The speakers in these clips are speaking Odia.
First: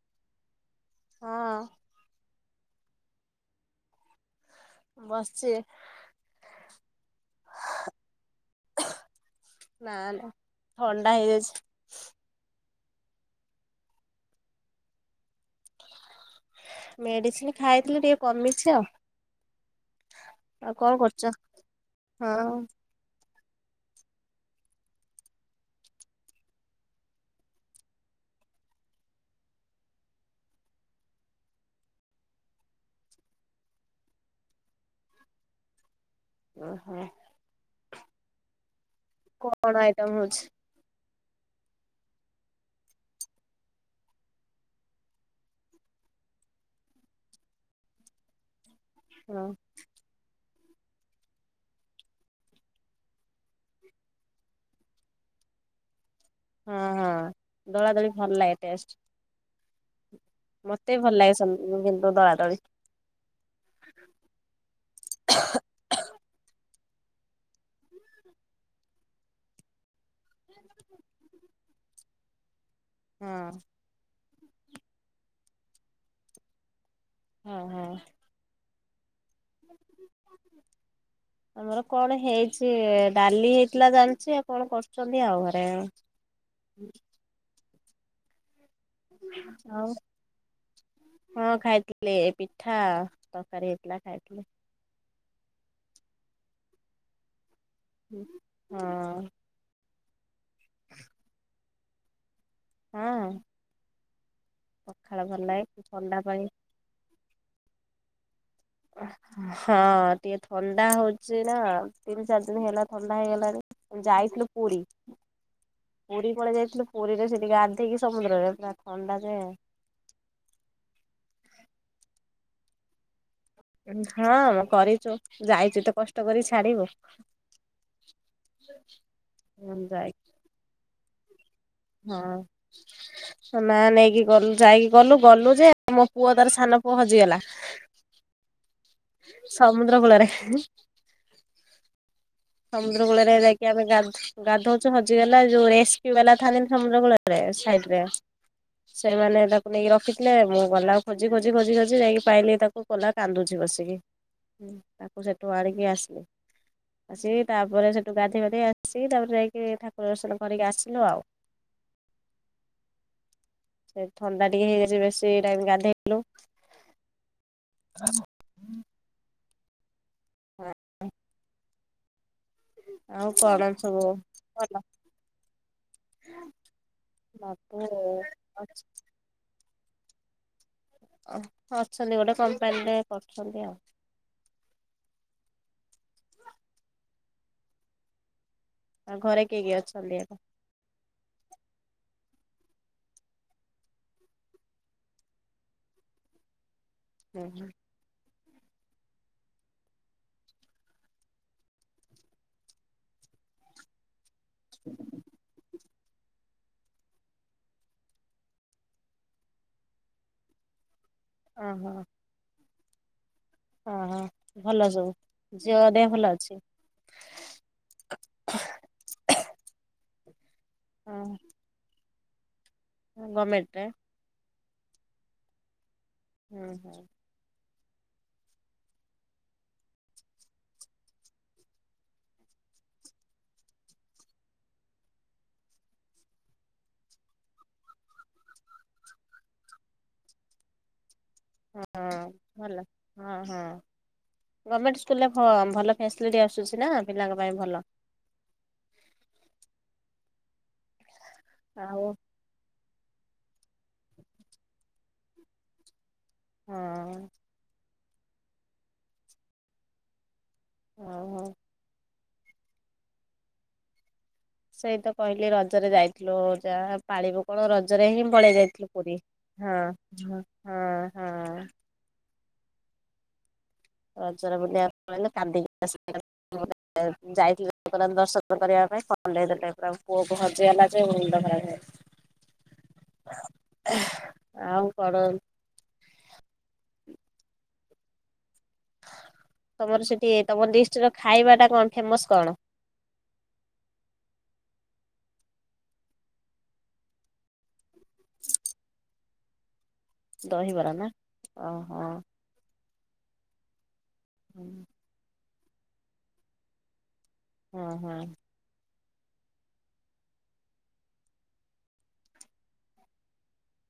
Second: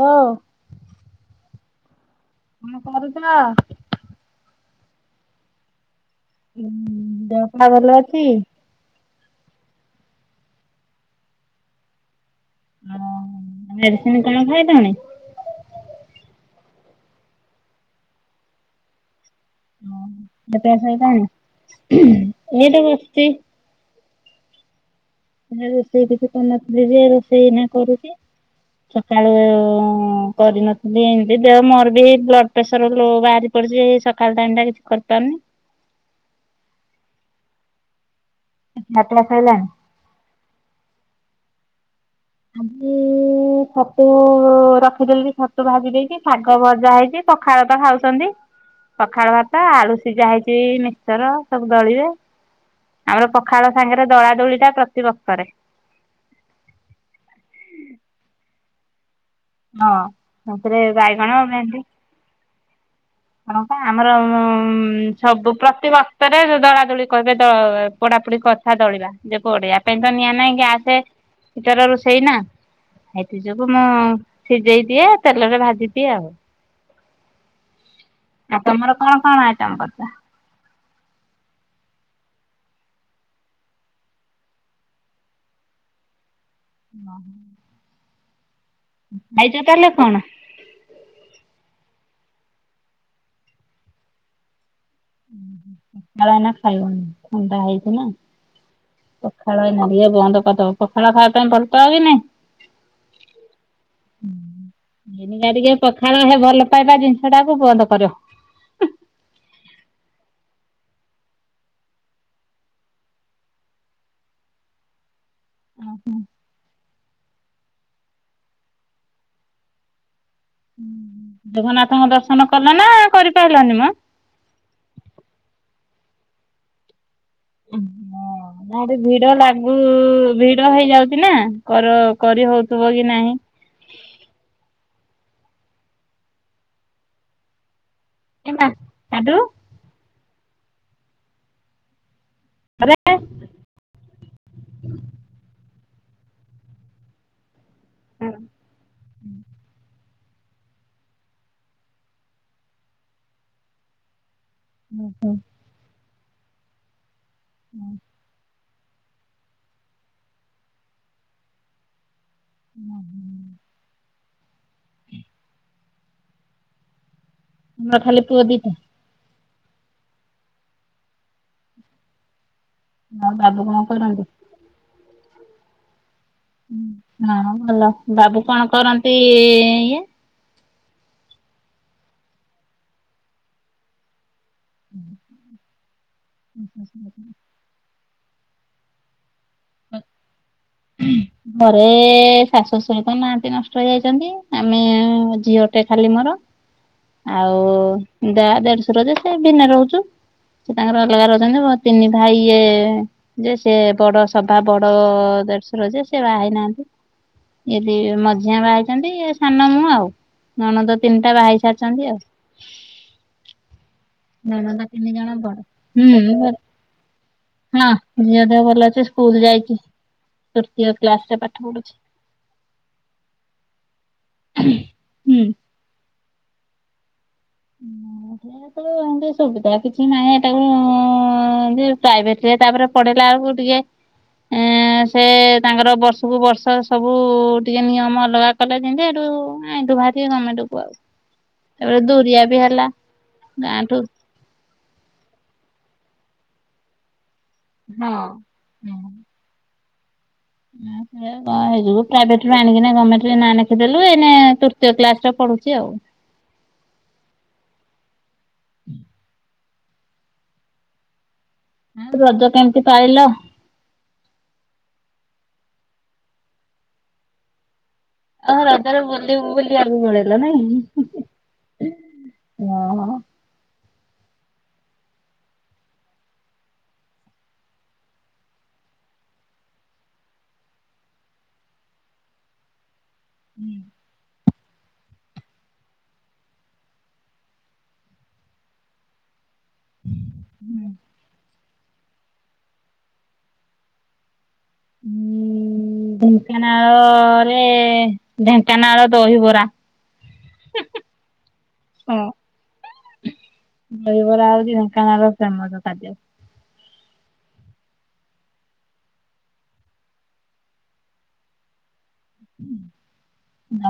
ହାଲୋ ହଁ। କଣ କରୁଛ? ବସିଚି। ଦେହ ପା ଭଲ ଅଛି? ନା ନା ଥଣ୍ଡା ହେଇଯାଇଛି। ଓ ମେଡିସିନ କଣ ଖାଇଦଉନ। ମେଡିସିନ ଖାଇଥିଲି ଟିକେ କମିଛି ଆଉ। ଆଉ ହ କଣ ଏସଣ କରୁଛ? [unintelligible] ହଁ ଏଇଟ ବସ୍ତି। ରୋଷେଇ ଟିକ ତ ରୋଷେଇ ନା କରୁଛି। ସକାଳୁ କରିନଥିଲି ଏମିତି ଦେହ ମୋର ବି ବ୍ଲ। ପ୍ରେସର ଲୋ ବାହାରି ପଡିଛି ସକାଳ ଟାଇମ ଟା କିଛି କରିପାରୁନି। ଓହୋ। ମତ୍ଵ। [unintelligible] କଣ ଆଇଟମ ହଉଛି। ଆ। [inaudible] ଛତୁ ରଖିଦେଲି ବି ଛତୁ ଭାଜି ଦେଇେଇଛି, ଶାଗ ଭଜା ହେଇଛି ପଖାଳ ତ ଖାଉଛନ୍ତି। ପଖାଳ ହଁ ଭାତ ଆଳୁ ସିଝା ହେଇଛି, ମିକ୍ସର ସବୁ ଦଳିବେ। ଆମର ପଖାଳ ସାଙ୍ଗରେ ଦଳା ଦୋଳି ଟା ପ୍ରତିିବକ୍ତରେ। ହଁ ହଁ ଦଳା ଦୋଳି ଭଲ ଲାଗେ ଟେଷ୍ଟ। ହଁ। ସେଥିରେ ମତେ ବି ଭଲ ବାଇଗଣ ଲାଗେ କିନ୍ତୁ ଦଳା ଦଳି। କଣ ଆମର ଉ ସବୁ ପ୍ରତି ବଷରେ ଯ ଦଳାଦୋଳି କହିବେ ପୋଡାପୋଡି କରି। ା ଦଳିବା ଯେ କୁଆଡେଇଆ। ପାଇଁ ତ ନିଆ ନାଇଁ କି ଆସେ ଭିତର ରୋଷେଇ ନା ହଁ ସେଥି ଯୋଗୁ ମୁଁ। ସିଝେଇ ଦିଏ ତେଲରେ ଭାଜି ଦିଏ ଆଉ। ହଁ ହଁ। ଆପଣ ମୋର କଣ କଣ ଆଆଇଟମ କରିଥିଲେ? ଆମର କଣ ହେଇଛି? ଡାଲି ହେଇଥିଲା ଜାଣିଛି ଆଉ କଣ କରୁଛନ୍ତି ଆଉ ଘରେ ହଁ। [unintelligible] ହଉ। କଣ ହଁ ଖାଇଥିଲେ ପିଠା ତରକାରୀ ହେଇଥିଲା ଖାଇଥିଲେ। ପଖାଳ ଏଇନା ଖାଇବନି ଥଣ୍ଡା ହେଇଛି ନା। ହଁ ପଖାଳ ଏଇନା ବନ୍ଦ କରିଦବ, ପଖାଳ ଖାଇବା ପାଇଁ ଭଲ ପାଅ କି ନାଇଁ? ହଁ। ପଖାଳ ଭଲ ଟିକେ ଲାଗେ ଥଣ୍ଡା ପଖାଳ ହେଲ ପାଇଁ ଭଲ ପାଇବା ଜିନିଷ ଟାକୁ ବନ୍ଦ କର। ହଁ ଟିକେ ଥଣ୍ଡା ହଉଛି ନା ତିନି ଚାରି ଦିନ ହେଲା ଥଣ୍ଡା ହେଇଗଲାଣି। ଯାଇଥିଲୁ ପୁରୀ। ପୁରୀ ପଳେଇ ଯାଇଥିଲୁ, ପୁରୀରେ ସେଠିକି ଗାଧେଇକି ସମୁଦ୍ରରେ ପୁରା ଥଣ୍ଡା ଯେ ଜଗନ୍ନାଥଙ୍କ ଦର୍ଶନ କଲ ନା କରି ହଁ ମୁଁ କରିଛୁ ଯାଇଛୁ ତ କଷ୍ଟ କରି ଛାଡିବୁ। ନା ଏଠି ଭିଡ ଲାଗୁ ଯାଇ ଭିଡ ହେଇଯାଉଛି ନା କର କରି ହଁ ହଉଥିବ କି ନାହିଁ? ନା ନେଇକି ଗଲୁ, ଯାଇକି ଗଲୁ ଗଲୁ ଯେ ମୋ ପୁଅ ତାର ସାନ ପୁଅ ହଜିଗଲା। ଏ ମା। କାଟୁ ସମୁଦ୍ର କୂଳରେ। ଆରେ ସମୁଦ୍ର କୂଳରେ ଯାଇକି ଆମେ ଗ ଗାଧଉଛୁ ହଜିଗଲା ଯୋଉ ରେ ରେସ୍କୁବାଲା ଥାଆନ୍ତିନି ସମୁଦ୍ର କୂଳରେ ସାଇଡରେ ସେମାନେ ତାକୁ ନେଇକି ରଖି ମୁଁ ଗଲା ଖୋଜି ଖୋଜି ଖୋଜି ଖୋଜି ଯାଇକି ପାଇଲି, ତାକୁ କଲା କାନ୍ଦୁଛି ବସିକି। ତାକୁ ଆମର ସେଠୁ ଆଣିକି ଆସିଲି, ଆସି ତାପରେ ସେଠୁ ଗାଧୋଇବାଧେଇ ଆସି ସେଇ ତା ପରେ ଯାଇକି ଠାକୁର ଦର୍ଶନ କରିକି ଆସିଲୁ ଆଉ ହୁଁ ହୁଁ। ସେ ଥଣ୍ଡା ଟିକେ ହେଇଯାଇଛି, ବେଶୀ ଟାଇମ ଗାଧେଇଲୁ। ତମର ଖାଲି ପୁଅ ଦିଟା। ହଁ। ଆଉ କଣ ସବୁ ଭଲ? ହଁ ବାବୁ ଭଲ। ବାବୁ କଣ କରନ୍ତି ଇଏ? ଓ ଅଛନ୍ତି ଗୋଟେ କମ୍ପାନୀରେ କରୁଛନ୍ତି ଆଉ ଆଉ ଘରେ କିଏ କିଏ ଅଛନ୍ତି? ହୁଁ। ଘରେ ଶାଶୁ ଶଶୁର ନାହାନ୍ତି ନଷ୍ଟ ହେଇଯାଇଛନ୍ତି, ଆମେ ଝିଅଟେ ଖାଲି ମୋର ଆଉ ଓହୋ ଯା, ଦେଢସୁର ଯେ ସେ ଭିନେ ରହୁଛୁ। ସେ ତାଙ୍କର ଅଲଗା ରହୁଛନ୍ତି, ମୋ ତିନି ଭାଇ ଇଏ ଯେ ସିଏ ବଡ ସଭା ବଡ ଦେଢ଼ ଯେ ସେ ବାହା ହେଇନାହାନ୍ତି, ମଝିଆ ବାହାହେଇଛନ୍ତି, ସାନ ମୁଁ ଆଉ। ନଣଦ ତିନିଟା ବାହାହେଇସାରିଛନ୍ତି ଆଉ ହଁ ହଁ ନଣନ୍ଦ ଭଲ ତିନି ସବୁ, ଜଣ ବଡ। ଝିଅ ହୁଁ ଦେହ ଭଲ ଅଛି। ହଁ ଝିଅ ଦେହ ଭଲ ଅଛି, ସ୍କୁଲ ଯାଇଛି ତୃତୀୟ କ୍ଲାସରେ ପା ପଢୁଛି। ହଁ ଗମେଣ୍ଟରେ। ହୁଁ। ହୁଁ ହୁଁ। ଏମିତି ସୁବିଧା କିଛି ନାହିଁ ଏଟାକୁ ଯେ ପ୍ରାଇଭେଟ ତାପରେ ପଢ଼େଇଲା ବେଳକୁ ଟିକେ ଏଁ ସେ ତାଙ୍କର ବର୍ଷକୁ ବର୍ଷ ସବୁ ଟିକେ ନିୟମ ଅଲଗା କଲେ ଜିନ୍ତି ହେଠୁ ଆଇଲୁ ଭାରି ଗମେଣ୍ଟ କୁ ହଁ ଭଲା ହଁ, ହଁ। ଗାଁଠୁ। ଗମେଣ୍ଟ ସ୍କୁଲରେ ଭଲ ଫ୍ୟାସିଲିଟି ଆସୁଛି ନା ପିଲାଙ୍କ ପାଇଁ ଭଲ। ହଁ ହଁ। ହଁଯ [unintelligible] ଆଉ ପ୍ରାୟବେ ଆଣିକିନା ଗମେଣ୍ଟରେ ନାଁ ଲେଖିଦେଲୁ ଏଇନେତୃତୀୟ କ୍ଲାସ ରେ ପଢୁଛି ଆଉ। ହଁ। ହଁ ହଁ। ଆଉ ରଜ କେମିତି ପଳିଲ? ସେଇ ତ କହିଲି ରଜରେ ଯାଇଥିଲୁ ଯାହା ପାଳିବୁ କଣ ରଜରେ ହିଁ ଓ ପଳିଇ ଯାଇଥିଲୁ ରଜରେ ପୁରୀ, ବୁଲି ହଁ, ବୁଲିବାକୁ ପଳେଇଲ ହଁ, ହଁ, ହଁ। ହଁ। ରଜ ବୁଲିବା [inaudible] ଯାଇଥିଲି ଜଗନ୍ନାଥଙ୍କୁ ଦର୍ଶନ କରିବା ପାଇଁ ଫନ ଦେଇଦେଲେ ପୁରା ପୁଅକୁ ହଜିଗଲା ଯେ ମୁଣ୍ଡ ଖରାପ ହେଇଗଲା। ହ [inaudible] [unintelligible] ହୁଁ। ଆଉ କଣ? ତମର ସେଠି ତମ ଡିଷ୍ଟ୍ରିକ୍ଟର ଖାଇବା ଟା କଣ ଫେମସ କଣ? ହୁଁ। ଢେଙ୍କାନାଳରେ ଢେଙ୍କାନାଳ ଦହିବରା। ଦହିବରା ନା ଓହୋ। ହଁ। ଦହିବରା ହୁଁ। ହଉଚି ଢେଙ୍କାନାଳର ଫେମସ ଖାଦ୍ୟ। ହଁ, ହଁ।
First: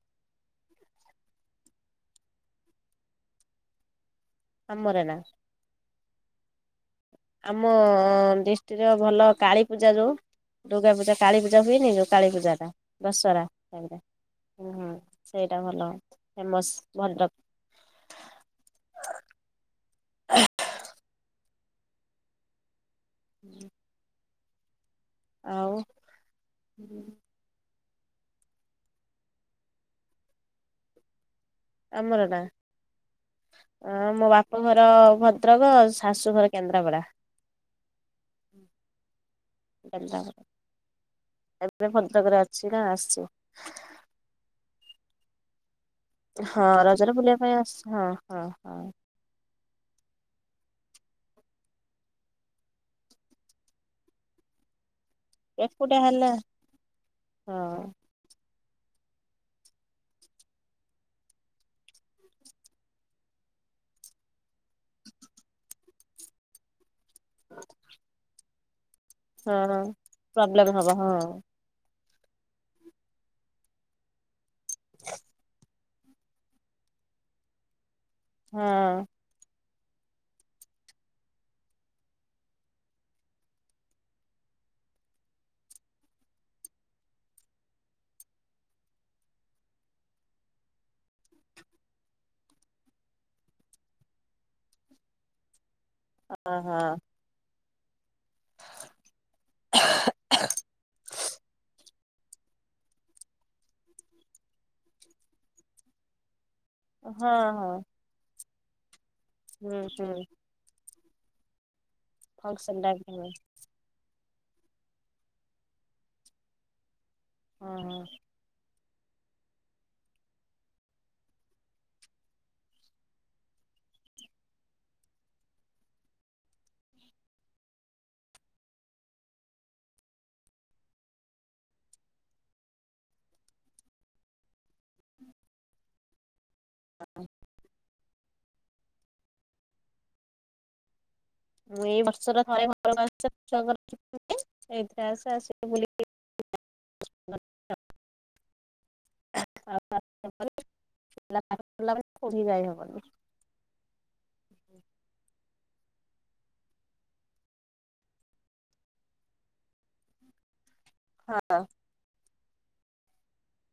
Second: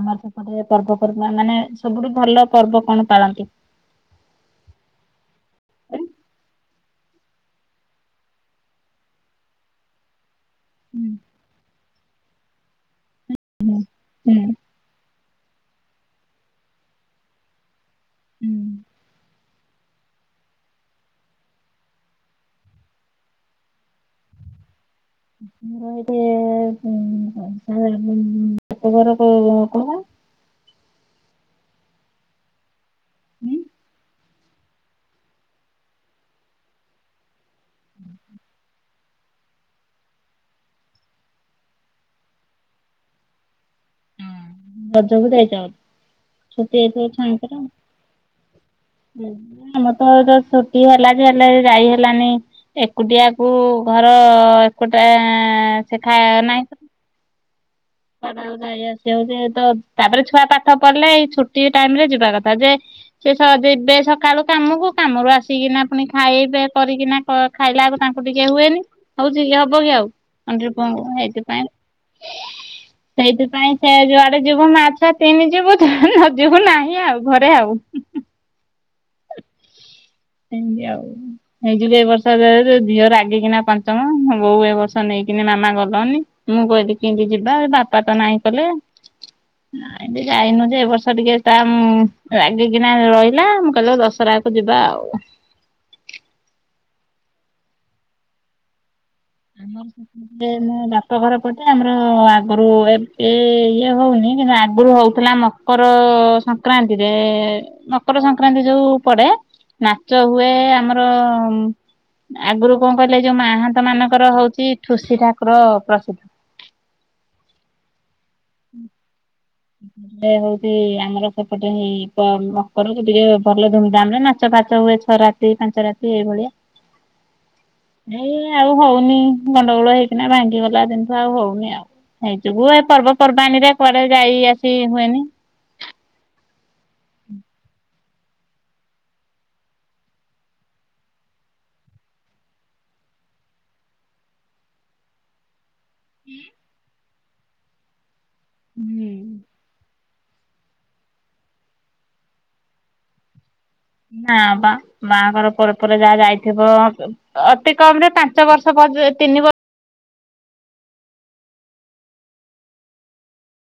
ଆମର ସେପଟ ପର୍ବପର୍ବା ମାନେ ସବୁଠୁ ଭଲ ପର୍ବ କଣ ପାଳନ୍ତି? ଆମର ନା? ଆମ ଡିଷ୍ଟ୍ରିକ୍ଟ ଭଲ କାଳୀ ପୂଜା ଯୋଉ ଦୁର୍ଗାପୂଜା, କାଳୀପୂଜା। ଦେବିନି ଯେଉଁ କାଳୀପୂଜାଟା ଦଶହରା ଟାଇମ ଟା ହୁଁ। ସେଇଟା ଭଲ ଫେମସ ଭଦ୍ରକ। ହୁଁ। ହୁଁ। ମୋର [unintelligible] ବାପ ଘର କଣ ଆମର ବା? ହଁ ମୋ ବାପ ଘର ଭଦ୍ରକ ଶାଶୁଘର କେନ୍ଦ୍ରାପଡ଼ା। ହୁଁ। ଏବେ ଭଦ୍ରକ ରେ ଅଛି ନା ଆସିଛି। ରଜ କୁ ଯାଇଛ? ହଁ ଛୁଟି ହେଇଥିବ ରଜରେ ବୁଲିବା ପାଇଁ ଛୁଆଙ୍କର। ଆସ ହଁ, ହଁ, ହଁ। ଆମର ତ ଛୁଟି ହେଲା ଯେ ହେଲେ ଯାଇ ହେଲାନି ଏକୁଟିଆକୁ ଘର ଗୋଟାଏ ଏକୁଟିଆ ହେଲେ ସେଠାଏ ନାଇଁ, ହଁ କୁଆଡ଼େ ଆଉ ଯାଇ ଆସି ହଉଚି ତ ତାପରେ ଛୁଆ ପାଠ ପଢ଼ିଲେ ଏଇ ଛୁଟି ଟାଇମ ରେ ଯିବା କଥା ଯେ ସେ ଶଳା ଯିବେ ସ କାଳୁ କାମକୁ କାମରୁ ଆସିକିନା ପୁଣି ଖାଇବେ କରିକିନା କ ଖାଇଲା ଆଳୁକୁ ତାଙ୍କୁ ଟିକେ ହୁଏନି। ହଉ ଝିଅ ହଁ ହବ କି ଆଉ ପ୍ରୋବ୍ଲେମ ଅଣ୍ଡିରି ହବ ପୁଅଙ୍କୁ ହଁ ହେଇଥିପାଇଁ ହେଇଥିପାଇଁ ସେ ଯୁଆଡ଼େ ଯିବୁ ମାଆ ଛୁଆ ତିନି ଯିବୁ। ନଜିବୁ ନାହିଁ ଆଉ ଘରେ ଆଉ। ହଁ। ଏମତି ଆଉ। ହେଇଯୁଗୁ ଏ ବର୍ଷ ଝିଅ ରାଗିକିନା ପଞ୍ଚମ ମୋ ବୋଉ ଏ ବର୍ଷ ନେଇକିନି ମାମା ଗଲନି। ମୁଁ କେମିତି ଯିବା ଏ ବାପା ତ ନାଇଁ କଲେ। କାଇଁକି ଯାଇନୁ ଯେ ଏ ବର୍ଷ ଟିକେ ତା ରାଗିକିନା ରହିଲା ମୁଁ କହିଲି ହଉ ଦଶରା କୁ ଯିବା ଆଉ। ଓହୋ [inaudible] ଆମର ସେପଟେ ମୋ ବାପ ଘର ପଟେ ଆମର ଆଗରୁ ଏବେ ଇଏ ହଉନି କିନ୍ତୁ ଆଗରୁ ହଉଥିଲା ମକର ସ କ୍ରାନ୍ତିରେ ହଁ ହଁ ମକର ସଂକ୍ରାନ୍ତି ଯୋଉ ପଡେ ହୁଁ ନାଚ ହୁଁ ହୁଏ ଆମ ର ଆଗରୁ ଫଙ୍କସନ କଣ ଟାଇପ କହିଲେ ହୁଏ ଯୋଉ ମାହା ନ୍ତ ମାନଙ୍କର ହଉଛି ଠୁସି ଠାକୁର ପ୍ରସିଦ୍ଧ। ହଁ ହୁଁ। [inaudible] ସେ ହଉଛି ଆମର ସେପଟେ ହେଇ ମକରକୁ ଟିକେ ଭଲ ଧୁମଧାମ ରେ ନାଚ ଫାଚ ହୁଏ ଛରା ଦି ପାଞ୍ଚ ରାତି ଏଇଭଳିଆ। ଏଇ ଆଉ ହଉନି ଗଣ୍ଡଗୋଳ ହେଇକିନା ଭାଙ୍ଗିଗଲା ଦିନିଠୁ ଆଉ ହଉନି ଆଉ। ହେଇଯୋଗୁ ଏ ପର୍ବପର୍ବାଣିରେ କୁଆଡେ ଯାଇ ଆସି ହୁଏନି। ହଁ ମୁଁ ଏଇ ବର୍ଷର ଥରେ ଘରକୁ ଆସେ। ଛୁଆଙ୍କର ଛୁଟି ଥାଏ ଏଇଥିରେ ଆସେ ଆସିକି ବୁଲିକି [inaudible] [unintelligible] ହୁଁ। [unintelligible] କୋଉଠିକି ଯାଇ ହବନି। ନା ବା ବାହାଘର ପରେ ପରେ ଯାହା ଯାଇଥିବ ଅତି କମ ରେ ପାଞ୍ଚ ବର୍ଷ ପର ତିନି ବର୍ଷ ହଁ।